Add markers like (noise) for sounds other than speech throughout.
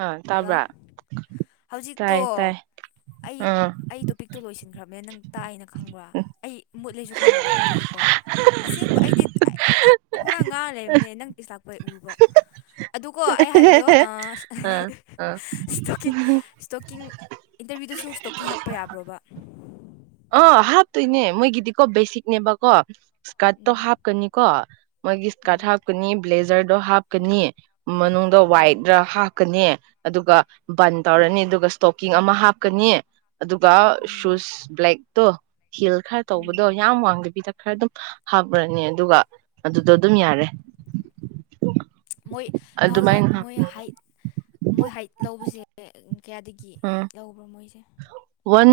ꯑꯥ hello ꯇꯥꯕ꯭ꯔꯥ ꯍꯧꯖꯤꯛꯇꯣ ꯇꯥꯏ ꯇꯥꯏ ꯑꯩ ꯑꯥ ꯑꯩ ꯇꯣꯄꯤꯛꯇꯣ ꯂꯣꯏꯁꯤꯟꯈ꯭ꯔꯕꯅꯦ ꯅꯪ ꯇꯥꯛꯑꯅ ꯈꯪꯕ꯭ꯔꯥ ꯑꯩ ꯃꯨꯠꯂꯦꯁꯨ ꯈꯪꯗꯕ ꯑꯗꯨꯏꯒꯤꯀꯣ ꯑꯁꯦꯡꯕ ꯑꯩꯗꯤ ꯄꯨꯔꯥ ꯉꯥꯡ ꯂꯩꯦꯕꯅꯦ ꯅꯪ ꯄꯤꯁꯥꯛ ꯍꯣꯏ ꯎꯕ ꯑꯗꯨꯣ ꯑꯩ ꯍꯥꯏꯕꯗꯣ ꯑꯥ ꯑꯥ ꯁ꯭ꯇꯣꯛꯀꯤꯡ ꯏꯟꯇꯔꯚꯤꯌꯨꯗꯨꯁꯨ ꯁ꯭ꯇꯣꯛꯀꯤꯡ ꯍꯥꯞꯄ ꯌꯥꯕ꯭ꯔꯣꯕ ꯑ ꯍꯥꯞꯇꯣꯏꯅꯦ ꯃꯣꯏꯒꯤꯗꯤꯀꯣ ꯕꯦꯁꯤꯛꯅꯦꯕꯀꯣ ꯏꯁꯀꯥꯔꯠꯇꯣ ꯎꯝ ꯍꯥꯞꯀꯅꯤꯀꯣ ꯃꯣꯏꯒꯤ ꯏꯁꯀꯥꯔꯠ ꯎꯝ ꯍꯥꯞꯀꯅꯤ ꯕ꯭ꯂꯦꯖꯔꯗꯣ ꯍꯥꯞꯀꯅꯤ ꯃꯅꯨꯡꯗ ꯎꯝ ꯋꯥꯏꯗ ꯍꯥ ꯍꯥꯞꯀꯅꯤ ꯑꯗꯨꯒ ꯕꯟ ꯇꯧꯔꯅꯤ ꯑꯗꯨꯒ ꯏꯁꯇꯣꯀꯤꯡ ꯑꯃ ꯍꯥꯞꯀꯅꯤ ꯑꯗꯨꯒ ꯎꯝ ꯁꯨꯁ ꯕ꯭ꯂꯦꯛꯇꯣ ꯍꯤꯜ ꯈꯔ ꯎꯝ ꯇꯧꯕꯗꯣ ꯌꯥꯝ ꯋꯥꯡꯗꯕꯤꯗ ꯈꯔ ꯑꯗꯨꯝ ꯍꯥꯞꯄꯨꯔꯅꯤ ꯑꯗꯨꯒ ꯑꯗꯨꯗꯣ ꯑꯗꯨꯝ ꯌꯥꯔꯦ ꯃꯣꯏ ꯃꯍꯥꯎꯁꯥ ꯑꯗꯨꯃꯥꯏꯅ ꯃꯣꯏ ꯍ ꯃꯣꯏ ꯍꯥꯏꯠ ꯂꯧꯕꯁꯦ ꯀꯌꯥꯗꯒꯤ ꯂꯧꯕ꯭ꯔꯣ ꯃꯣꯏꯁꯦ ꯑꯣꯟ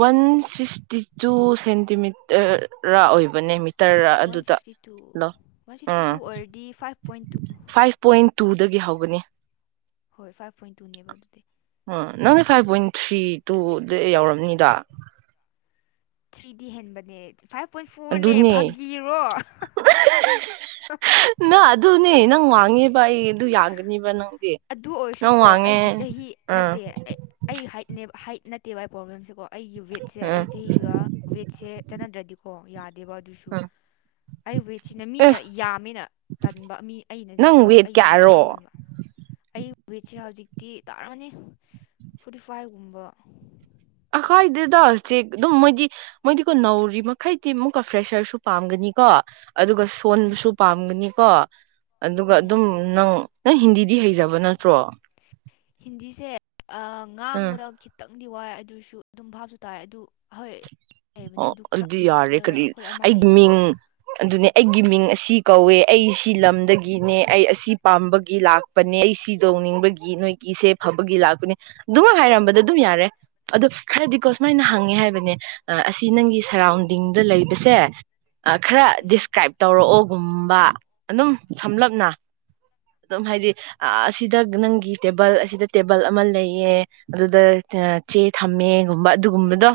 ꯋꯥꯟ ꯐꯤꯐꯇꯤ ꯇꯨ ꯁꯦꯟꯇꯤꯃꯤꯇꯔ ꯑꯣꯏꯕꯅꯦ ꯇꯔꯥ ꯋꯥꯟ ꯑꯗꯨꯗ ꯐꯤꯐꯇꯤ ꯇꯨ ꯂꫭ ꯋꯥꯟ ꯐꯤꯐꯇꯤ ꯑꯥ ꯇꯨ ꯑꯣꯏꯔꯗꯤ five point two five point ꯇꯨꯗꯒꯤ ꯍꯧꯒꯅꯤ ꯍꯣꯏ ꯐꯥꯏꯚ ꯄꯣꯏꯟ ꯇꯨꯅꯦꯕ ꯑꯗꯨꯗꯤ ꯑꯣ ꯅꯪꯗꯤ ꯐꯥꯏꯚ ꯄꯣꯏꯟ ꯊ꯭ꯔꯤ ꯇꯨꯗ ꯌꯥꯎꯔꯝꯅꯤꯗ ꯊ꯭ꯔꯤꯗꯤ ꯍꯦꯟꯕꯅꯦ ꯐꯥꯏꯚ ꯄꯣꯏꯟ ꯐꯣꯔꯅꯦ ꯑꯗꯨꯅꯦ ꯐꯥꯒꯤꯔꯣ ꯅ ꯑꯗꯨꯅꯦ ꯅꯪ ꯋꯥꯡꯉꯦ ꯕ ꯑꯩ ꯑꯗꯨ ꯌꯥꯒꯅꯤꯕ ꯅꯪꯗꯤ ꯑꯗꯨ ꯅꯪ ꯑꯣꯏꯔꯁꯨꯀꯣ ꯋꯥꯡꯉꯦ ꯑꯩꯒꯤ ꯆꯍꯤ ꯑꯥ ꯅꯠꯇꯦ ꯑꯩ ꯍꯥꯏꯠꯅꯦ ꯍꯥꯏꯠ ꯅꯠꯇꯦꯕ ꯑꯩ ꯄꯔꯣꯕꯂꯦꯝꯁꯦꯀꯣ ꯑꯩꯒꯤ ꯋꯦꯠꯁꯦ ꯑꯥ ꯑꯩ ꯆꯍꯤꯒ ꯋꯦꯠꯁꯦ ꯆꯠꯅꯗ꯭ꯔꯗꯤꯀꯣ ꯌꯥꯗꯦꯕ ꯑꯗꯨꯁꯨ ꯑꯥ ꯑꯩ ꯋꯦꯠꯁꯤꯅ ꯑꯦ ꯃꯤꯅ ꯌꯥꯝꯃꯦꯅ ꯇꯥꯟꯕ ꯃꯤ ꯅꯪ ꯑꯩꯅꯗꯤꯀꯣ ꯋꯦꯠ ꯑꯩꯁꯤꯅ ꯀꯌꯥꯔꯣ ꯁꯣꯟꯃꯟꯕ ꯑꯩ ꯋꯦꯠꯁꯦ ꯍꯧꯖꯤꯛꯇꯤ ꯇꯥꯔꯝꯃꯅꯤ ꯐꯣꯔꯇꯤ ꯐꯥꯏꯚꯒꯨꯝꯕ ꯑꯈꯥꯏꯗꯗꯜꯆꯦ ꯑꯗꯨꯝ ꯃꫭꯏꯗꯤ ꯃꯣꯏꯗꯤꯀꯣ ꯅꯧꯔꯤ ꯃꯈꯩꯗꯤ ꯑꯃꯨꯛꯀ ꯐ꯭ꯔꯦꯁꯔꯁꯨ ꯄꯥꯝꯒꯅꯤꯀꯣ ꯑꯗꯨꯒ ꯎꯝ ꯁꯣꯟꯕꯁꯨ ꯄꯥꯝꯒꯅꯤꯀꯣ ꯑꯗꯨꯒ ꯑꯗꯨꯝ ꯎꯝ ꯅꯪ ꯅꯪ ꯍꯤꯟꯗꯤꯗꯤ ꯍꯩꯖꯕ ꯅꯠꯇ꯭ꯔꯣ ꯍꯤꯟꯗꯤꯁꯦ ꯑꯥ ꯎꯝ ꯉꯥꯡꯕꯗ ꯈꯤ ꯈꯤꯇꯪꯗꯤ ꯋꯥꯏ ꯑꯗꯨꯁꯨ ꯑꯗꯨꯝ ꯚꯥꯞꯁꯨ ꯇꯥꯏ ꯑꯗꯨ ꯍꯣꯏ ꯂꯩꯕꯅꯦ ꯑꯣ ꯑꯗꯨ ꯈꯔ ꯑꯗꯨꯗꯤ ꯌꯥꯔꯦ ꯑꯥ, ꯀꯔꯤ ꯑꯩꯈꯣꯏ ꯑꯃ ꯑꯩꯒꯤ ꯂꯩꯅ ꯃꯤꯡ ꯑꯗꯨꯅꯦ ꯑꯩꯒꯤ ꯃꯤꯡ ꯑꯁꯤ ꯀꯧꯋꯦ ꯑꯩ ꯁꯤ ꯂꯝꯗꯒꯤꯅꯦ ꯑꯩ ꯑꯁꯤ ꯄꯥꯝꯕꯒꯤ ꯂꯥꯛ ꯂꯄꯅꯦ ꯑꯩ ꯁꯤ ꯇꯧꯅꯤꯡꯕꯒꯤ ꯅꯣꯏꯒꯤꯁꯦ ꯐꯕꯒꯤ ꯂꯥꯛꯄꯅꯤ ꯑꯗꯨꯃꯛ ꯍꯥꯏꯔꯝꯕꯗ ꯑꯗꯨꯝ ꯌꯥꯔꯦ ꯑꯗꯣ ꯈꯔꯗꯤꯀꯣ ꯁꯨꯃꯥꯏꯅ ꯍꯪꯉꯦ ꯍꯥꯏꯕꯅꯦ ꯑꯁꯤ ꯅꯪꯒꯤ ꯁꯔꯥꯎꯟꯗꯤꯡꯗ ꯂꯩꯕꯁꯦ ꯈꯔ ꯎꯝ ꯗꯤꯁꯀ꯭ꯔꯥꯏꯞ ꯇꯧꯔꯛꯑꯣꯒꯨꯝꯕ ꯑꯗꯨꯝ ꯁꯝꯂꯞꯅ ꯑꯗꯨꯝ ꯍꯥꯏꯗꯤ ꯑꯁꯤꯗ ꯅꯪꯒꯤ ꯇꯦꯕꯜ ꯑꯁꯤꯗ ꯇꯦꯕꯜ ꯑꯃ ꯂꯩꯌꯦ ꯑꯗꯨꯗ ꯆꯦ ꯊꯝꯃꯦꯒꯨꯝꯕ ꯑꯗꯨꯒꯨꯝꯕꯗꯣ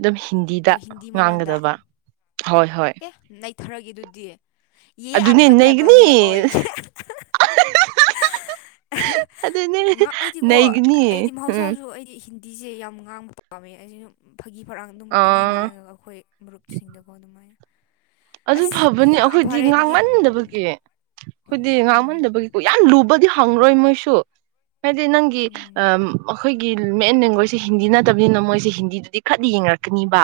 ꯑꯗꯨꯝ ꯍꯤꯟꯗꯤꯗ ꯑꯣ ꯍꯤꯟꯗꯤ ꯉꯥꯡꯒꯗꯕ ꯍꯣꯏ ꯍꯣꯏ ꯅꯩꯊꯥꯔꯒꯦ ꯑꯗꯨꯗꯤ ꯌꯦ ꯑꯗꯨꯅꯦ ꯑꯥꯞꯀꯥ ꯇꯦꯕꯜ ꯅꯩꯒꯅꯤ ꯍꯦ ꯑꯣ (unintelligible) ꯑꯗꯨꯅꯦ ꯉꯥꯛꯏ ꯑꯩꯗꯤꯀꫭ ꯅꯩꯒꯅꯤ ꯑꯩꯗꯤ ꯎꯝ ꯃꯍꯧꯁꯥꯁꯨ ꯑꯩꯗꯤ ꯍꯤꯟ ꯍꯤꯟꯇꯤꯁꯦ ꯌꯥꯝ ꯉꯥꯡꯕ ꯄꯥꯝꯃꯦ ꯑꯁꯤꯁꯨ ꯐꯥꯒꯤ ꯐꯔꯥꯡ ꯑꯗꯨꯝ ꯄꯪꯉꯥꯡ ꯑꯥ ꯉꯥꯡꯉꯦꯕ ꯑꯩꯈꯣꯏ ꯃꯔꯨꯞꯁꯤꯡꯗꯀꯣ ꯑꯗꯨꯃꯥꯏꯅ ꯑꯗꯨ ꯑꯁ ꯐꯕꯅꯤ ꯌꯥꯝ ꯑꯩꯈꯣꯏꯗꯤ ꯐꯔꯦ ꯑꯗꯨꯗꯤ ꯉꯥꯡꯃꯟꯗꯕꯒꯤ ꯑꯩꯈꯣꯏꯗꯤ ꯎꯝ ꯉꯥꯡꯃꯟꯗꯕꯒꯤ ꯀꯨꯏ ꯌꯥꯝ ꯂꯨꯕꯗꯤ ꯍꯪꯔꯣꯏ ꯃꯣꯏꯁꯨ ꯍꯥꯏꯗꯤ ꯅꯪꯒꯤ ꯎꯝ ꯑ ꯑꯩꯈꯣꯏꯒꯤ ꯃꯦꯟ ꯂꯦꯡꯒ꯭ꯋꯦꯁꯁꯦ ꯍꯤꯟꯗꯤ ꯅꯠꯇꯕꯅꯤꯅ ꯃꯣꯏꯁꯦ ꯍꯤꯟꯗꯤꯗꯨꯗꯤ ꯈꯔꯗꯤ ꯌꯦꯡꯔꯛꯀꯅꯤꯕ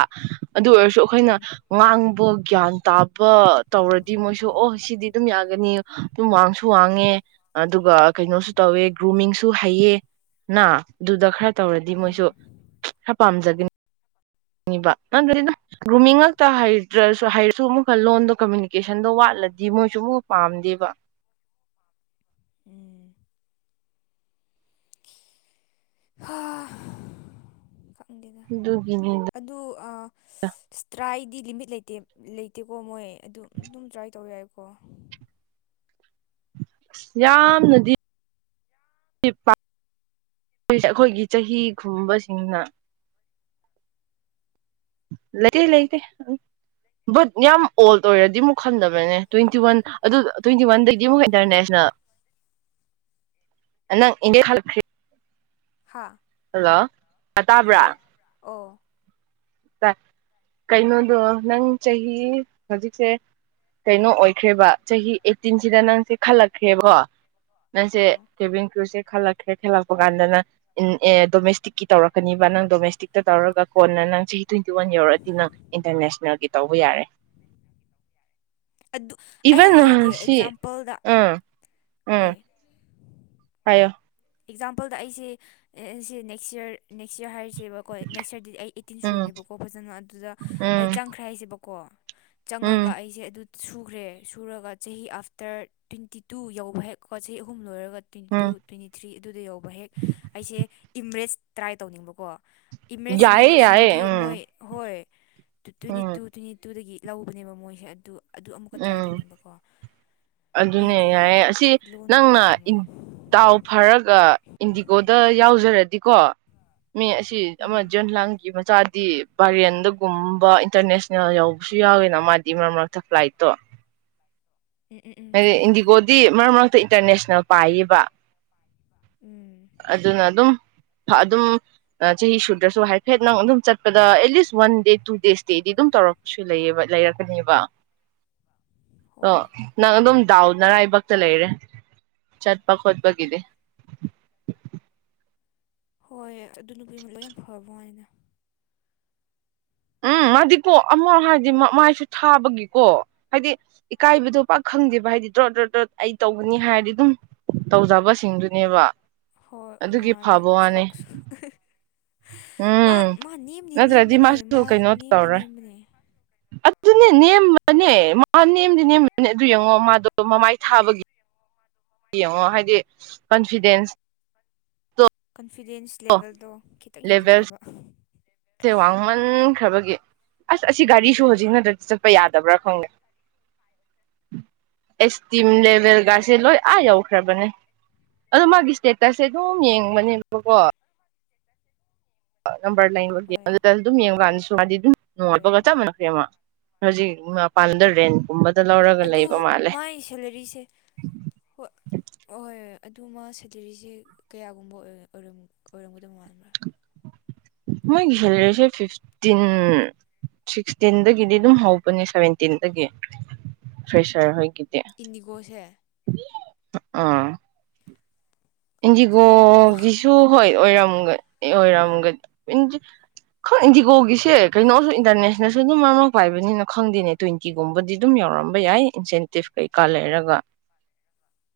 ꯑꯗꯨ ꯑꯣꯏꯔꯁꯨ ꯑꯩꯈꯣꯏꯅ ꯎꯝ ꯉꯥꯡꯕ ꯒ꯭ꯌꯥꯟ ꯇꯥꯕ ꯇꯧꯔꯗꯤ ꯃꯣꯏꯁꯨ ꯑꯣ ꯁꯤꯗꯤ ꯑꯗꯨꯝ ꯌꯥ ꯍꯥꯏꯒꯅꯤ ꯑꯗꯨꯝ ꯋꯥꯡꯁꯨ ꯋꯥꯡꯉꯦ ꯑꯗꯨꯒ ꯀꯩꯅꯣꯁꯨ ꯇꯧꯋꯦ ꯒ꯭ꯔꯨꯃꯤꯡꯁꯨ ꯍꯩꯌꯦ ꯅ ꯑꯗꯨꯗ ꯈꯔ ꯇꯧꯔꯗꯤ ꯃꯣꯏꯁꯨ ꯎꯝ ꯈꯔ ꯄꯥꯝꯖ ꯅꯤꯕ (unintelligible) ꯒ꯭ꯔꯨꯃꯤꯡ ꯉꯛꯇ ꯍꯩꯗ꯭ꯔꯁꯨ ꯍꯩꯔꯁꯨ ꯑꯃꯨꯛꯀ ꯂꯣꯟꯗꯣ ꯀꯃꯨꯅꯤꯀꯦꯁꯟꯗꯣ ꯋꯥꯠꯂꯗꯤ ꯃꯣꯏꯁꯨ ꯑꯃꯨꯛꯀ ꯄꯥꯝꯗꯦꯕ ꯎꯝ ꯍꯥꯥ ꯈꯪꯗꯦꯗ ꯑꯗꯨꯒꯤꯅꯤꯗ ꯑꯗꯨ ꯑꯥ ꯇ꯭ꯔꯥꯏꯗꯤ ꯂꯤꯃꯤꯠ ꯂꯩꯇꯦ ꯂꯩꯇꯦꯀꯣ ꯃꯣꯏ ꯑꯗꯨ ꯑꯗꯨꯝ ꯇ꯭ꯔꯥꯏ ꯇꯧ ꯌꯥꯏꯀꯣ ꯌꯥꯝꯅꯗꯤ (unintelligible) ꯑꯩꯈꯣꯏꯒꯤ ꯆꯍꯤ ꯈꯨꯕꯁꯤꯡꯅ ꯂꯩꯇꯦ ꯂꯩꯇꯦ ꯕꯠ ꯌꯥꯝ ꯑꯣꯜ ꯑꯣꯏꯔꯗꯤ ꯃꯨꯛ ꯈꯝꯗꯕꯅꯦ ꯇ꯭ꯋꯦꯟꯇꯤ ꯋꯥꯟ ꯑꯗꯨ ꯇ꯭ꯋꯦꯟꯇꯤ ꯋꯥꯟꯗꯒꯤ ꯑꯃꯨꯛ ꯏꯟꯇꯔꯅꯦꯁꯅꯦꯜ ꯅꯪ ꯏꯤꯟꯗꯤꯌꯥꯟ (unintelligible) ꯍꯥ ꯍꯜꯂꯣ ꯍꯜꯂꯣ ꯇꯥꯕ꯭ꯔꯥ ꯑꯣ ꯀꯩꯅꯣꯗꯣ ꯅꯪ ꯆꯍꯤ ꯍꯧꯖꯤꯛꯁꯦ ꯀꯩꯅꯣ ꯑꯣꯏꯈ꯭ꯔꯦꯕ ꯆꯍꯤ ꯑꯩꯠꯇꯤꯟꯁꯤꯗ ꯅꯪꯁꯦ ꯈꯜꯂꯛꯈ꯭ꯔꯦꯕꯀꯣ ꯅꯪꯁꯦ ꯑꯥ ꯇꯦꯚꯦꯟ ꯀ꯭ꯔꯨꯁꯦ ꯈꯜꯂꯛ꯭ꯔꯦ ꯊꯦꯜꯂꯛ ꯀꯥꯟꯗꯅ ꯑꯦ ꯗꯣꯃꯦꯁꯇꯤꯛꯀꯤ ꯇꯧꯔꯛꯀꯅꯤꯕ ꯅꯪ ꯗꯣꯃꯦꯁꯇꯤꯛꯇ ꯇꯧꯔꯒ ꯀꯣꯟꯅ ꯅꯪ ꯆꯍꯤ ꯇ꯭ꯋꯦꯟꯇꯤ ꯋꯥꯟ ꯌꯧꯔꯛꯑꯗꯤꯅ ꯏꯟꯇꯔꯅꯦꯁꯅꯦꯜꯒꯤ ꯇꯧꯕ ꯌꯥꯔꯦ ꯑꯗꯨ ꯑꯩ ꯏꯕꯟ ꯍꯥꯏꯒꯦ ꯁꯤ ꯑꯦꯛꯖꯥꯝꯄꯜꯗ ꯑꯥ ꯍꯣꯏ ꯍꯥꯏꯌꯣ ꯑꯦꯛꯖꯥꯝꯄꯜꯗ ꯑꯩꯁꯦ ꯁꯤ ꯅꯦꯛꯁ ꯌꯔ ꯅꯦꯛꯁ ꯌꯔ ꯍꯥꯏꯔꯤꯁꯦꯕꯀꯣ ꯅꯦꯛꯁ ꯌꯔꯗꯗꯤ ꯑꯩ ꯇꯤꯟ ꯎꯝ ꯁꯨꯔꯅꯦꯕꯀꯣ ꯐꯖꯅ ꯑꯗꯨꯗ ꯎꯝ ꯑꯩ ꯆꯪꯈ꯭ꯔꯦ ꯍꯥꯏꯁꯦꯕꯀꯣ ꯎꯝ ꯆꯪꯉꯒ ꯑꯩꯁꯦ ꯑꯗꯨ ꯁꯨꯈ꯭ꯔꯦ ꯁꯨꯔꯒ ꯆꯍꯤ ꯑꯥꯐꯇꯔ ꯇ꯭ꯋꯦꯟꯇꯤ ꯇꯨ ꯌꯧꯕ ꯍꯦꯛ ꯆꯍꯤ ꯑꯍꯨꯝ ꯂꯣꯏꯔꯒ twenty um two twenty three ꯑꯗꯨꯗ ꯌꯧꯕ ꯍꯦꯛ ꯑꯩꯁꯦ ꯏꯝꯔꯦꯁ ꯇ꯭ꯔꯥꯏ ꯇꯧꯅꯤꯡꯕꯀꯣ ꯏꯃꯦꯃꯦꯖꯁꯤꯡ ꯌꯥꯏꯌꯦ ꯌꯥꯏꯌꯦ ꯁꯤꯡꯗꯤ ꯎꯝ ꯃꯣꯏ ꯍꯣꯏ two twenty two um twenty ꯇꯨꯗꯒꯤ ꯂꯧꯕꯅꯦꯕ ꯃꯣꯏꯁꯦ ꯑꯗꯨ ꯑꯗꯨ ꯑꯃꯨꯛꯀ ꯇ꯭ꯔꯥꯏ ꯎꯝ ꯇꯧꯅꯤꯡꯕꯀꯣ ꯑꯗꯨꯅꯦ ꯃꯣꯏꯒꯤ ꯌꯥꯏꯌꯦ ꯑꯁꯤ ꯂꯣꯟꯒꯨꯝꯕ ꯅꯪꯅ ꯇꯥꯃꯣ ꯗꯥꯎ ꯐꯔꯒ ꯏꯟꯗꯤꯒꯣꯗ ꯌꯥꯎꯖꯔꯗꯤꯀꯣ ꯃꯤ ꯑꯁꯤ ꯁꯤ ꯑꯃ ꯎꯝ ꯖꯟ ꯂꯥꯡꯒꯤ ꯃꯆꯥꯗꯤ ꯄꯔꯦꯟꯗꯒꯨꯝꯕ ꯏꯟꯇꯔꯅꯦꯁꯅꯦꯜ ꯌꯧꯕꯁꯨ ꯌꯥꯎꯋꯦꯅ ꯃꯥꯗꯤ ꯃꯔꯛ ꯃꯔꯛꯇ ꯐ꯭ꯂꯥꯏꯠ ꯠꯇꯣ ꯎꯝ ꯎꯝ ꯎꯝ ꯍꯥꯏꯗꯤ ꯈꯪꯉꯦ ꯈꯪꯉꯦ ꯏꯟꯗꯤꯒꯣꯗꯤ ꯃꯔꯛ ꯃꯔꯛꯇ ꯏꯟꯇꯔꯅꯦꯁꯅꯦꯜ ꯄꯥꯏꯌꯦꯕ ꯎꯝ ꯑꯗꯨꯅ ꯑꯗꯨꯝ ꯑꯗꯨꯝ ꯆꯍꯤ ꯁꯨꯗ꯭ꯔꯁꯨ ꯍꯥꯏꯐꯦꯠ ꯅꯪ ꯑꯗꯨꯝ ꯆꯠꯄꯗ at least one day two days ꯏꯁꯇꯦꯗꯤ ꯑꯗꯨꯝ ꯇꯧꯔꯛꯄꯁꯨ ꯂꯩꯕ ꯂꯩꯔꯛꯀꯅꯦꯕ (unintelligible) ꯑ ꯍꯣꯏ ꯅꯪ ꯑꯗꯨꯝ ꯗꯥꯎ ꯅꯔꯥꯏꯕꯛꯇ ꯂꯩꯔꯦ ꯆꯠꯄ ꯈꯣꯠꯄꯒꯤꯗꯤ ꯍꯣꯏ ꯑꯗꯨ ꯅꯨꯄꯤꯃꯂ ꯌꯥꯝ ꯐꯕꯣ ꯍꯥꯏꯅ ꯎꯝ ꯃꯥꯗꯤꯀꯣ ꯑꯃꯛ ꯍꯥꯏꯔꯗꯤ ꯃꯥꯏꯁꯨ ꯊꯥꯕꯒꯤꯀꯣ ꯍꯥꯏꯗꯤ ꯏꯀꯥꯏꯕꯗꯣ ꯄꯥꯛ ꯈꯪꯗꯦꯕ ꯍꯥꯏꯗꯤ ꯗ꯭ꯔꯣ ꯗ꯭ꯔꯣ ꯗ꯭ꯔ ꯑꯩ ꯇꯧꯕꯅꯤ ꯍꯥꯏꯔꯗꯤ ꯑꯗꯨꯝ ꯇꯧꯖꯕꯁꯤꯡꯗꯨꯅꯦꯕ ꯍꯣꯏ ꯑꯗꯨꯒꯤ ꯃꯥꯉꯂꯦ ꯐꯕ ꯋꯥꯅꯦ ꯁꯛꯁ ꯃꯥ ꯎꯝ ꯃꯥ ꯅꯦꯝꯗꯤ ꯅꯠꯇ꯭ꯔꯗꯤ ꯅꯦꯝꯕꯅꯦ ꯃꯥꯁꯨ ꯃꯥ ꯀꯩꯅꯣ ꯅꯦꯝꯗꯤ ꯇꯧꯔꯣꯏ ꯅꯦꯝꯕꯅꯦ ꯑꯗꯨꯅꯦ ꯅꯦꯝꯕꯅꯦ ꯃꯥ ꯅꯦꯝꯗꯤ ꯅꯦꯝꯕꯅꯦ ꯑꯗꯨ ꯌꯦꯡꯉꯣ ꯃꯥꯗꯣ ꯃꯃꯥꯏ ꯊꯥꯕꯒꯤ ꯌꯦꯡꯉꯣ ꯍꯥꯏꯗꯤ ꯀꯟꯐꯤꯗꯦꯟꯁ ꯀꯟꯐꯤꯗꯦꯟꯁ ꯂꯦꯚꯦꯜꯗꯣ ꯈꯤꯇꯪ ꯍꯦꯟꯖꯤꯟꯅꯕ ꯁꯦ ꯋꯥꯡꯃꯟꯈ꯭ꯔꯕꯒꯤ ꯑꯁ ꯑꯁꯤ ꯒꯥꯔꯤꯁꯣ ꯅꯇ꯭ꯔꯗꯤ ꯆꯠꯄ ꯌꯥꯗꯕ꯭ꯔꯥ ꯈꯪꯗꯦ (unintelligible) ꯑꯦꯁꯇꯤꯝ ꯂꯦꯚꯦꯜꯒꯥꯁꯦ ꯂꯣꯏ ꯑꯥ ꯌꯧꯈ꯭ꯔꯕꯅꯦ ꯑꯗꯣ ꯃꯥꯒꯤ ꯏꯁꯇꯦꯇꯁꯁꯦ ꯑꯗꯨꯝ ꯌꯦꯡꯕꯅꯦꯕꯀꯣ ꯅꯝꯕꯔ ꯂꯩꯕ ꯍꯣꯏ ꯑꯗꯨꯗ ꯑꯗꯨꯝ ꯌꯦꯡꯕ ꯀꯥꯟꯗꯁꯨ ꯃꯥꯗꯤ ꯑꯗꯨꯝ ꯍꯣꯏ ꯅꯣꯡꯉꯠꯄꯒ ꯆꯞꯝꯅꯣ ꯃ ꯍꯧꯖꯤꯛ ꯃ ꯄꯥꯟꯗ꯭ꯔꯦ ꯀꯨꯝꯕꯗ ꯂꯧꯔꯒ ꯑꯗꯨ ꯂꯩꯕ ꯃꯥꯜꯂꯦ ꯃꯥꯏ ꯁꯦꯂꯔꯤꯁꯦ ꯍꯣꯏ ꯑꯍꯣꯏ ꯑꯗꯨ ꯃ ꯁꯦꯀꯤꯔꯤꯁꯦ ꯀꯌꯥꯒꯨꯝꯕ ꯑꯣꯏꯔꯝꯒꯗꯕ ꯃꯥꯟꯕ꯭ꯔꯥ (inaudible) ꯃꯣꯏ ꯁꯤꯁ ꯐꯤꯐꯇꯤꯟ ꯁꯤꯛꯁꯇꯤꯟꯗꯒꯤꯗꯤ ꯑꯗꯨꯝ ꯍꯧꯕꯅꯦ ꯁꯦꯚꯦꯟꯇꯤꯟꯗꯒꯤ ꯐ꯭ꯔꯦꯁꯔ ꯍꯣꯏꯒꯤꯗꯤ ꯏꯟꯗꯤꯒꯣꯁꯦ ꯑꯥ ꯑꯗꯨꯗꯤ ꯍꯦꯟꯃꯟꯗ꯭ꯔꯣ ꯏꯟꯗꯤꯒꯣꯒꯤꯁꯨ ꯍꯣꯏ ꯑꯣꯏꯔꯝꯒꯅꯤ ꯑꯣꯏꯔꯝꯒꯅꯤ ꯈꯪ ꯏꯁꯤꯀꯣꯒꯤꯁ ꯀ ꯀꯩꯅꯣꯁꯨ ꯏꯟꯇꯔꯅꯦꯁꯅꯦꯜ ꯑꯗꯨꯝ ꯃꯔꯥꯡ ꯄꯥꯏꯕꯅꯤꯅ ꯈꯪꯗꯦꯅꯦ ꯇ꯭ꯋꯦꯟꯇꯤꯒꯨꯝꯕꯗꯤ ꯑꯗꯨꯝ ꯌꯥꯎꯔꯝꯕ ꯌꯥꯏ ꯏꯟꯁꯦꯟꯇꯤꯞ ꯀꯩꯀꯥ ꯂꯩꯔꯒ (inaudible)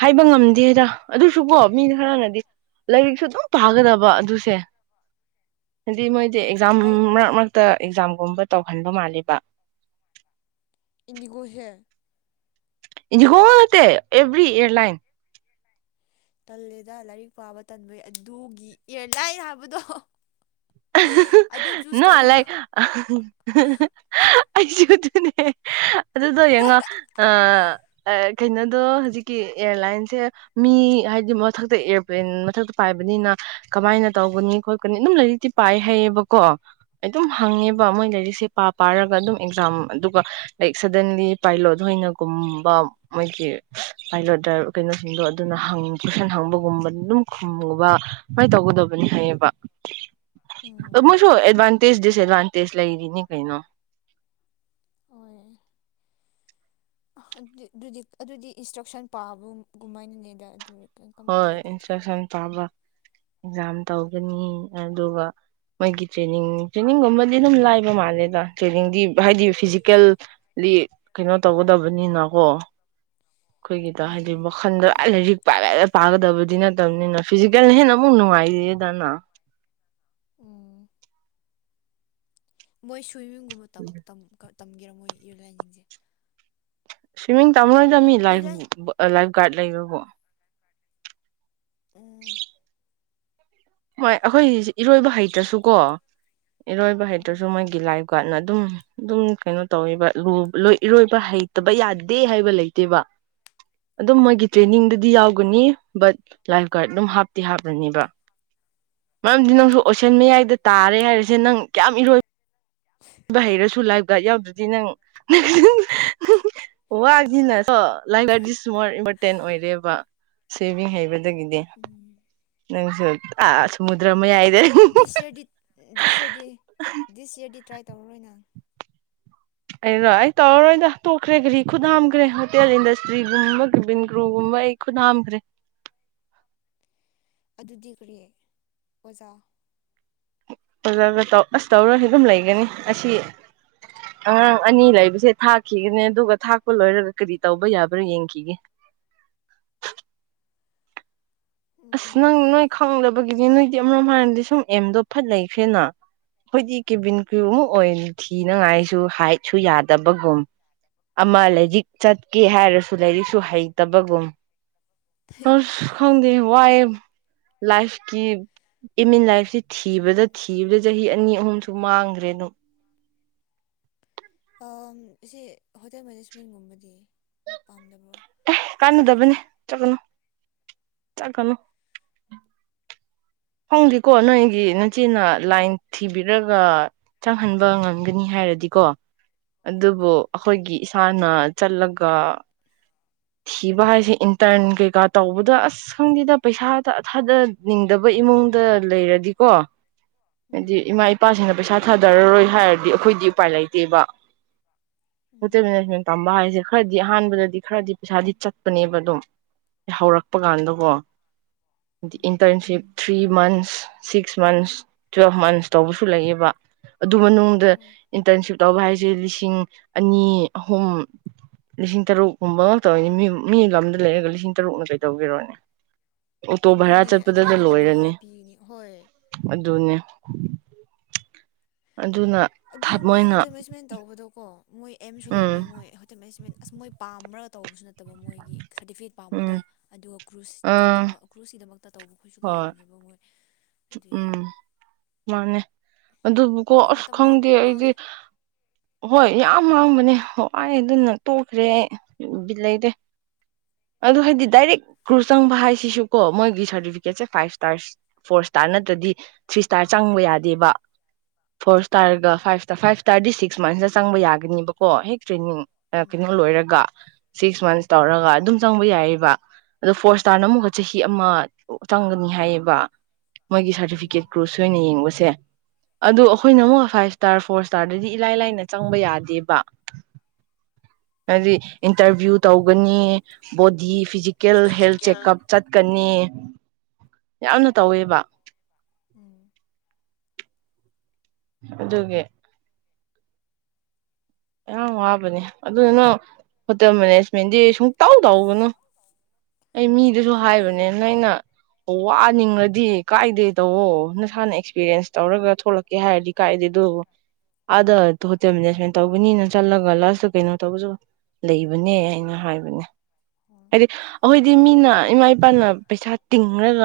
ꯍꯥꯏꯕ ꯉꯝ ꯑꯗꯨꯗ ꯑꯗꯨꯁꯨꯀꯣ ꯃꯤꯅ ꯈꯔꯅꯗꯤ ꯂꯥꯏꯔꯤꯛꯁꯨ ꯑꯗꯨꯝ ꯄꯥꯒꯗꯕ ꯑꯗꯨꯁꯦ ꯍꯥꯏꯗꯤ ꯃꯣꯏꯗꯤ ꯑꯦꯛꯖꯥꯝ ꯂꯥꯏꯛ ꯃꯔꯛ ꯃꯔꯛꯇ ꯑꯦꯛꯖꯥꯝꯒꯨꯝꯕ ꯇꯧꯍꯟꯕ ꯃꯥꯜꯜꯂꯤꯦꯕ ꯏꯅꯤꯒꯍꯦ ꯏ ꯀꯣ ꯑꯦꯕ꯭ꯔꯤ ꯑꯦꯔꯂꯥꯏꯟ ꯇꯜꯂꯦꯗ ꯂꯥꯏꯔꯤꯛ ꯄꯥꯕ ꯇꯟꯕꯩ ꯑꯗꯨꯒꯤ ꯏꯌꯥꯔ ꯂꯥꯏꯟ ꯍꯥꯏꯕꯗꯣ ꯑꯗꯨ ꯆꯨꯁ ꯅꯣꯠ ꯇꯧꯔꯒ ꯂꯥꯏꯛ ꯑꯩꯁꯨ ꯑꯗꯨꯅꯦ ꯑꯗꯨꯗꯣ ꯌꯦꯡꯉꯣ ꯑ ꯀꯩꯅꯣꯗꯣ ꯍꯧꯖꯤꯛꯀꯤ ꯑꯦꯌꯥꯔꯂꯥꯏꯟꯁꯦ ꯃꯤ ꯍꯥꯏꯗꯤ ꯃꯊꯛꯇ ꯑꯦꯔꯣꯄ꯭ꯂꯦꯟ ꯃꯊꯛꯇ ꯄꯥꯏꯕꯅꯤꯅ ꯀꯃꯥꯏꯅ ꯇꯧꯒꯅꯤ ꯈꯣꯠꯀꯅꯤ ꯑꯗꯨꯝ ꯂꯩꯔꯤ ꯄꯥꯏ ꯍꯥꯏꯩꯌꯦꯕꯀꯣ ꯑꯩ ꯑꯗꯨꯝ ꯎꯝ ꯍꯪꯉꯦꯕ ꯃꯣꯏ ꯂꯩꯔꯤꯁꯦ ꯄꯥ ꯄꯥꯔꯒ ꯑꯗꯨꯝ ꯑꯦꯛꯖꯥꯝ ꯑꯗꯨꯒ ꯂꯥꯏꯛ ꯁꯗꯟꯂꯤ ꯄꯥꯏꯂꯣꯗꯅꯒꯨꯝꯕ ꯃꯣꯏꯒꯤ ꯄꯥꯏꯂꯣ ꯀꯩꯅꯣꯁꯤꯡꯗꯣ ꯑꯗꯨꯅ ꯇꯨꯏꯁꯟ ꯍꯪꯕꯒꯨꯝꯕ ꯑꯗꯨꯝ ꯈꯨꯝꯕ ꯀꯃꯥꯏ ꯇꯧꯒꯗꯕꯅꯤ ꯍꯥꯏꯌꯦꯕ (inaudible) ꯎꯝ ꯃꯣꯏꯁꯨ ꯑꯦꯗꯚꯥꯟꯇꯦꯖ ꯗꯤꯁꯑꯦꯠꯚꯥꯟꯇꯦꯖ ꯂꯩꯔꯤꯅꯤ ꯀꯩꯅꯣ ꯍꯣꯏ ꯑ ꯑꯗꯨꯗꯤ ꯑꯗꯨꯗꯤ ꯏꯟꯁꯇ꯭ꯔꯛꯁꯟ ꯄꯥꯕ ꯀꯃꯥꯏꯅꯅꯦꯗ ꯑꯗꯨ ꯀꯔꯝ ꯍꯣꯏ ꯀꯥꯏꯗ ꯑꯗꯨꯗꯤ ꯏꯟꯁꯇ꯭ꯔꯛꯁꯟ ꯄꯥꯕ ꯑꯦꯛꯖꯥꯝ ꯇꯧꯒꯅꯤ ꯑꯗꯨꯒ ꯃꯣꯏꯒꯤ ꯇ꯭ꯔꯦꯅꯤꯡ ꯇ꯭ꯔꯦꯅꯤꯡꯒꯨꯝꯕꯗꯤ ꯑꯗꯨꯝ ꯂꯥꯏꯕ ꯃꯥꯜꯂꯦꯗ ꯇ꯭ꯔꯦꯅꯤꯡꯗꯤ ꯍꯥꯏꯗꯤ ꯐꯤꯖꯤꯀꯦꯜ ꯂꯤ ꯀꯩꯅꯣ ꯇꯧꯒꯗꯕꯅꯤꯅꯀꯣ ꯑꯩꯈꯣꯏꯒꯤꯗ ꯍꯥꯏꯗꯤ ꯑꯣ ꯃꯈꯜꯗ ꯂꯥꯏ ꯂꯥꯏꯔꯤꯛ ꯄꯥꯏ ꯂꯥꯏ ꯄꯥꯒꯗꯕꯗꯤ ꯅꯠꯇ ꯠꯇꯕꯅꯤꯅ ꯐꯤꯖꯤꯀꯦꯜ ꯍꯦꯟꯅ ꯑꯃꯨꯛ ꯅꯨꯡꯉꯥꯏꯔꯤꯑꯗꯅ ꯎꯝ ꯃꯣꯏ ꯁ꯭ꯋꯤꯃꯤꯡꯒꯨꯝꯕ ꯇꯝꯒꯦꯔꯥ ꯃꯣꯏ ꯏꯌꯥꯔꯂꯥꯏꯟꯁꯤꯡꯁꯦ ꯁ꯭ꯋꯤꯝꯃꯤꯡ ꯇꯝꯅꯣꯏꯗ ꯃꯤ ꯂꯥꯏꯐ ꯏꯌꯔꯂꯥꯏꯟ ꯂꯥꯏꯐ ꯒꯥꯔꯗ ꯂꯩꯈ꯭ꯔꯔꯕꯣ ꯎꯝ ꯍꯣꯏ ꯑꯩꯈꯣꯏ ꯏꯔꯣꯏꯕ ꯍꯩꯇ꯭ꯔꯁꯨ ꯀꯣ ꯏꯔꯣꯏꯕ ꯍꯩꯇ꯭ꯔꯁꯨ ꯎꯝ ꯃꯣꯏ ꯒꯤ ꯂꯥꯏꯐ ꯒꯥꯔꯗꯠꯅ ꯑꯗꯨꯝ ꯑꯗꯨꯝ ꯀꯩꯅꯣ ꯇꯧꯋꯕ ꯏꯔꯣꯏꯕ ꯍꯩꯇꯕ ꯌꯥꯗꯦ ꯍꯥꯏꯕ ꯂꯩꯇꯦꯕ ꯑꯗꯨꯝ ꯃꯣꯏꯒꯤ ꯇ꯭ꯔꯦꯅꯤꯡꯗꯨꯗꯤ ꯎꯝ ꯌꯥꯎꯒꯅꯤ ꯕꯠ ꯂꯥꯏꯐ ꯒꯥꯔꯗ ꯑꯗꯨꯝ ꯍꯥꯞꯇꯤ ꯍꯥꯞꯂꯅꯦꯕ ꯃꯔꯝꯗꯤ ꯅꯪꯁꯨ ꯑꯣꯁꯦꯟ ꯍꯣꯏ ꯃꯌꯥꯏꯗ ꯇꯥꯔꯦ ꯍꯥꯏꯔꯁꯦ ꯅꯪ ꯀꯌꯥꯝ ꯏꯔꯣꯏ ꯕ ꯍꯩꯔꯁꯨ ꯂꯥꯏꯕ ꯒꯥꯔꯗ ꯌꯥꯎꯗ꯭ꯔꯗꯤ ꯅꯪ ꯋꯥꯁꯤꯅ ꯂꯥꯏꯛ ꯂꯥꯏꯗꯤ ꯁꯨꯃ ꯏꯝꯄꯣꯔꯇꯦꯟ ꯑꯣꯏꯔꯦꯕ ꯁꯦꯚ ꯍꯩꯕꯗꯒꯤꯗꯤ ꯎꯝ ꯅꯪꯁꯨ ꯑ ꯁꯃꯨꯗ꯭ꯔ ꯑꯃ ꯌꯥꯏ ꯗꯤꯁ ꯏꯔꯗꯤ ꯗꯤꯁ ꯏꯔꯗꯤ ꯗꯤꯁ ꯏꯌꯥꯔꯗꯤ ꯇ꯭ꯔꯥꯏ ꯇꯧꯔꯔꯣꯏ ꯅꯪ ꯑꯩꯔꯣ ꯑꯩ ꯇꯧꯔꯔꯣꯏꯗ ꯇꯣꯛꯈ꯭ꯔꯦ ꯈ꯭ꯔꯤ ꯈꯨꯠ ꯍꯥꯝꯈ꯭ꯔꯦ ꯍꯣꯇꯦꯜ ꯏꯟꯗꯁꯇ꯭ꯔꯤꯒꯨꯝꯕ ꯚꯟ ꯒ꯭ꯔꯨꯒꯨꯝꯕ ꯑꯩ ꯈꯨꯅꯥꯝꯈꯦ ꯑꯗꯨꯗꯤ ꯀꯔꯤ ꯑꯣꯖꯥ ꯑꯣꯖꯥꯗ ꯑꯁ ꯇꯧꯔꯁꯨ ꯑꯗꯨꯝ ꯂꯩꯒꯅꯤ ꯑꯁꯤ ꯑꯉꯥꯡ ꯑꯅꯤ ꯂꯩꯕꯁꯦ ꯊꯥꯛꯈꯤꯒꯅꯦ ꯑꯗꯨꯒ ꯊꯥꯛꯄ ꯂꯣꯏꯔꯒ ꯀꯔꯤ ꯇꯧꯕ ꯌꯥꯕ꯭ꯔꯥ ꯌꯦꯡꯈꯤꯒꯦ ꯑꯁ ꯅꯪ ꯅꯣꯏ ꯈꯪꯂꯕꯒꯤꯗꯤ ꯅꯣꯏꯗꯤ ꯑꯃꯔꯣꯝ ꯍꯥꯏꯔꯝꯗꯤ ꯁꯨꯝ ꯑꯦꯝꯗꯣ ꯐꯥꯠ ꯂꯩꯈ꯭ꯔꯦꯅ ꯑꯈꫭꯏꯗꯤ ꯀꯦꯕꯤꯟ ꯀꯔꯤꯌꯨ ꯎꯝ ꯑꯃꯨꯛ ꯑꯣꯏꯅ ꯊꯤꯅꯉꯥꯏꯁꯨ ꯍꯥꯏꯠꯁꯨ ꯌꯥꯗꯕꯒꯨꯝ ꯑꯃ ꯂꯥꯏꯔꯤꯛ ꯆꯠꯀꯦ ꯍꯥꯏꯔꯁꯨ ꯂꯥꯏꯔꯤꯛꯁꯨ ꯍꯩꯇꯕꯒꯨꯝ ꯑꯁ ꯈꯪꯗ‌ꯦ ꯋꯥꯏ ꯂꯥꯏꯐꯀꯤ ꯏꯃꯤꯟ ꯂꯥꯏꯐꯁꯤ ꯊꯤꯕꯗ ꯊꯤꯕꯗ ꯆꯍꯤ ꯑꯅꯤ ꯑꯍꯨꯝꯁꯨ ꯃꯥꯡꯈ꯭ꯔꯦ ꯑꯗꯨꯝ ꯑꯥꯝ ꯑꯁꯤ ꯍꯣꯇꯦꯜ ꯃꯦꯅꯦꯖꯃꯦꯟꯒꯨꯝꯕꯗꯤ ꯄꯥꯝꯗꯕ꯭ꯔꯣ ꯑꯦ ꯀꯥꯟꯅꯗꯕꯅꯦ ꯍꯣꯇꯦꯜꯒꯤꯗꯤ ꯆꯠꯀꯅꯨ ꯆꯠꯀꯅꯨ ꯈꯪꯗ‌ꯦꯀꯣ ꯅꯣꯏꯒꯤ ꯅꯆ‌ꯦꯅ ꯂꯥꯏꯟ ꯊꯤꯕꯤꯔꯒ ꯆꯪꯍꯟꯕ ꯉꯝꯒꯅꯤ ꯍꯥꯏꯔꯗꯤꯀꯣ ꯑꯗꯨꯕꯨ ꯑꯩꯈꯣꯏꯒꯤ ꯏꯁꯥꯅ ꯆꯠꯂꯒ ꯊꯤꯕ ꯍꯥꯏꯁꯦ ꯏꯟꯇꯔꯟ ꯀꯩꯀꯥ ꯇꯧꯕꯗ ꯑꯁ ꯑꯁ ꯈꯪꯗꯦꯗ ꯄꯩꯁꯥꯗ ꯑꯊꯥꯗꯅꯤꯡꯗꯕ ꯏꯃꯨꯡꯗ ꯂꯩꯔꯗꯤꯀꯣ ꯎꯝ ꯍꯥꯏꯗꯤ ꯏꯃꯥ ꯏꯄꯥꯁꯤꯡꯅ ꯄꯩꯁꯥ ꯊꯥꯗꯔꯔꯣꯏ ꯍꯥꯏꯔꯗꯤ ꯑꯩꯈꯣꯏꯗꯤ ꯎꯄꯥꯏ ꯂꯩꯇꯦꯕ ꯍꯣꯇꯦꯜ ꯎꯝ ꯃꯦꯅꯦꯖꯃꯦꯟ ꯇꯝꯕ ꯍꯥꯏꯁꯦ ꯈꯔꯗꯤ ꯑꯍꯥꯟꯕꯗꯗꯤ ꯈꯔꯗꯤ ꯄꯩꯁꯥꯗꯤ ꯆꯠꯄꯅꯦꯕ ꯑꯗꯨꯝ ꯍꯧꯔꯛꯄ ꯀꯥꯟꯗꯀꯣ ꯍꯥꯏꯗꯤ um internship three months six months twelve months ꯇꯧꯕꯁꯨ ꯂꯩꯌꯦꯕ ꯑꯗꯨ ꯃꯅꯨꯡꯗ ꯑꯗꯨ ꯑꯗꯨ ꯍꯣꯏ (unintelligible) ꯏꯟꯇꯔꯟꯁꯤꯞ ꯇꯧꯕ ꯍꯥꯏꯁꯦ ꯂꯤꯁꯤꯡ ꯑꯅꯤ ꯑꯍꯨꯝ ꯂꯤꯁꯤꯡ ꯇꯔꯨꯛꯀꯨꯝꯕ ꯇꯧꯅꯤ ꯃꯤ ꯃꯤ ꯂꯝꯗ ꯂꯩꯔꯒ ꯂꯤꯁꯤꯡ ꯇꯔꯨꯛꯅ ꯀꯩ ꯇꯧꯕꯤꯔꯣꯅꯤ ꯑꯣꯛꯇꯣ ꯚꯔꯥ ꯑꯗꯨꯅꯦ ꯑꯗꯨꯗ ꯆꯠꯄꯗꯗ ꯑꯃꯨꯛꯀ ꯂꯣꯏꯔꯅꯤ ꯚꯔꯥ ꯄꯤꯒꯅꯤ ꯍꯣꯏ ꯑꯗꯨꯅꯦ ꯑꯗꯨꯅ ꯑꯗꯨ ꯃꯣꯏ ꯃꯣꯏꯅ ꯍꯣꯇꯦꯜ ꯃꯦꯅꯦꯖꯃꯦꯟ ꯇꯧꯕꯗꯣꯀꯣ ꯃꯣꯏ ꯑꯦꯝꯁꯨ ꯎꯝ ꯂꯩꯕꯅꯤ ꯃꯣꯏ ꯍꯣꯇꯦꯜ ꯃꯦꯅꯦꯖꯃꯦꯟ ꯑꯁ ꯃꯣꯏ ꯄꯥꯝꯃ꯭ꯔꯒ ꯇꯧꯕꯁꯨ ꯅꯠꯇꯕ ꯃꯣꯏꯒꯤ ꯁꯔꯇꯤꯐꯤꯀꯦꯠ ꯎꯝ ꯄꯥꯝꯕꯗꯣ ꯑꯗꯨꯒ ꯀ꯭ꯔꯨꯁ ꯑꯥ ꯆꯠꯅꯤꯡꯕ ꯀ꯭ꯔꯨꯁꯀꯤꯗꯃꯛꯇ ꯇꯧꯕ ꯑꯩꯈꯣꯏꯁꯨ ꯍꯣꯏ ꯂꯩꯏꯕꯅꯦꯕ ꯃꯣꯏ ꯑꯗꯨꯏ ꯎꯝ ꯃꯥꯅꯦ ꯑꯗꯨꯕꯨꯀꯣ ꯑꯗꯨ ꯑꯁ ꯃꯇꯝ ꯃꯥꯡ ꯈꯪꯗꯦ ꯌꯥꯝ ꯑꯩꯗꯤ ꯃꯥꯡꯉꯦ ꯍꯣꯏ ꯌꯥꯝ ꯃꯥꯡꯕꯅꯦ ꯍ‌ꯦ ꯋꯥꯏ ꯑꯗꯨꯅ ꯇꯣꯛꯈ꯭ꯔꯦ ꯑꯩ ꯎꯝ ꯕꯤꯠ ꯂꯩꯇ‌ꯦ ꯑꯗꯨ ꯍꯥꯏꯗꯤ ꯗꯥꯏꯔꯦꯛ ꯀ꯭ꯔꯨꯁ ꯆꯪꯕ ꯍꯥꯏꯁꯤꯁꯨ ꯀꯣ ꯃꯣꯏꯒꯤ ꯁꯥꯔꯇꯤꯐꯤꯀꯦꯠꯁꯦ ꯐꯥꯏꯚ ꯏꯁꯇꯥꯔꯁ ꯇꯥꯟꯅꯗꯔꯗꯤ ꯊ꯭ꯔꯤ ꯏꯁꯇꯥꯔ ꯆꯪꯕ ꯌꯥꯗꯦꯕ ꯐꯣꯔ ꯎꯝ ꯏꯁꯇꯥꯔꯒ five star (unintelligible) five thirty six ꯃꯟꯁꯇ ꯆꯪꯕ ꯌꯥꯒꯅꯤꯕꯀꯣ ꯍꯦꯛ ꯇ꯭ꯔꯦꯅꯤꯡ ꯎꯝ ꯀꯩꯅꯣ ꯂꯣꯏꯔꯒ ꯁꯤꯛꯁ ꯃꯟꯁ ꯇꯧꯔꯒ ꯑꯗꯨꯝ ꯆꯪꯕ ꯌꯥꯏꯌꯦꯕ ꯑꯗꯣ ꯐꯣꯔ ꯏꯁꯇꯥꯔꯅ ꯑꯃꯨꯛꯀ ꯆꯍꯤ ꯑꯃ ꯆꯪꯒꯅꯤ ꯍꯥꯏꯌꯦꯕ ꯃꯣꯏꯒꯤ ꯎꯝ ꯁꯥꯔꯇꯤꯐꯤꯀꯦꯠ ꯀ꯭ꯔꯣꯁ ꯑꯣꯏꯅ ꯌꯦꯡꯕꯁꯦ ꯑꯗꯣ ꯑꯩꯈꯣꯏꯅ ꯑꯃꯨꯛ ꯐꯥꯏꯚ ꯏꯁꯇꯥꯔ ꯐꯣꯔ ꯏꯁꯇꯥꯔꯗꯗꯤ ꯏꯂꯥꯏ ꯂꯥꯏꯅ ꯆꯪꯕ ꯌꯥꯗꯦꯕ (inaudible) ꯍꯥꯏꯗꯤ ꯏꯟꯇꯔꯚꯤꯌꯨ ꯇꯧꯒꯅꯤ body physical health physical checkup ꯆꯠꯀꯅꯤ ꯌꯥꯝꯅ ꯇꯧꯋꯦꯕ ꯎꯝ ꯑꯗꯨꯒꯤ ꯌꯥꯝ ꯋꯥꯕꯅꯦ ꯑꯗꯨꯗꯨꯅ ꯍꯣꯇꯦꯜ ꯃꯦꯅꯦꯖꯃꯦꯟꯗꯤ ꯁꯨꯝ ꯇꯧ ꯇꯧꯒꯅꯨ ꯑꯩ ꯃꯤꯗꯨꯁꯨ ꯇꯧꯅꯤꯡꯗꯦ ꯍꯥꯏꯕꯅꯦ ꯅꫭꯏꯅ ꯋꯥꯅꯤꯡꯉꯗꯤ ꯀꯥꯏꯗꯦ ꯇꯧꯋꯣ ꯅꯁꯥꯅ ꯑꯦꯛꯁꯄꯤꯔꯌꯦꯟꯁ ꯇꯧꯔꯒ ꯊꯣꯛꯂꯛꯀꯦ ꯍꯥꯏꯔꯗꯤ ꯀꯥꯏꯗꯦ ꯑꯗꯨꯕꯨ ꯑꯥꯗ ꯍꯣꯇꯦꯜ ꯃꯦꯅꯦꯁꯃꯦꯟ ꯇꯧꯕꯅꯤꯅ ꯆꯠꯂꯒ ꯂꯥꯁꯇ ꯀꯩꯅꯣ ꯇꯧꯕꯁꯨ ꯂꯩꯕꯅꯦ ꯑꯩꯅ ꯍꯥꯏꯕꯅꯦ ꯍꯣꯏ ꯍꯥꯏꯗꯤ ꯑꯩꯈꯣꯏꯗꯤ ꯃꯤꯅ ꯏꯃꯥ ꯏꯄꯥꯅ ꯄꯩꯁꯥ ꯇꯤꯡꯉꯒ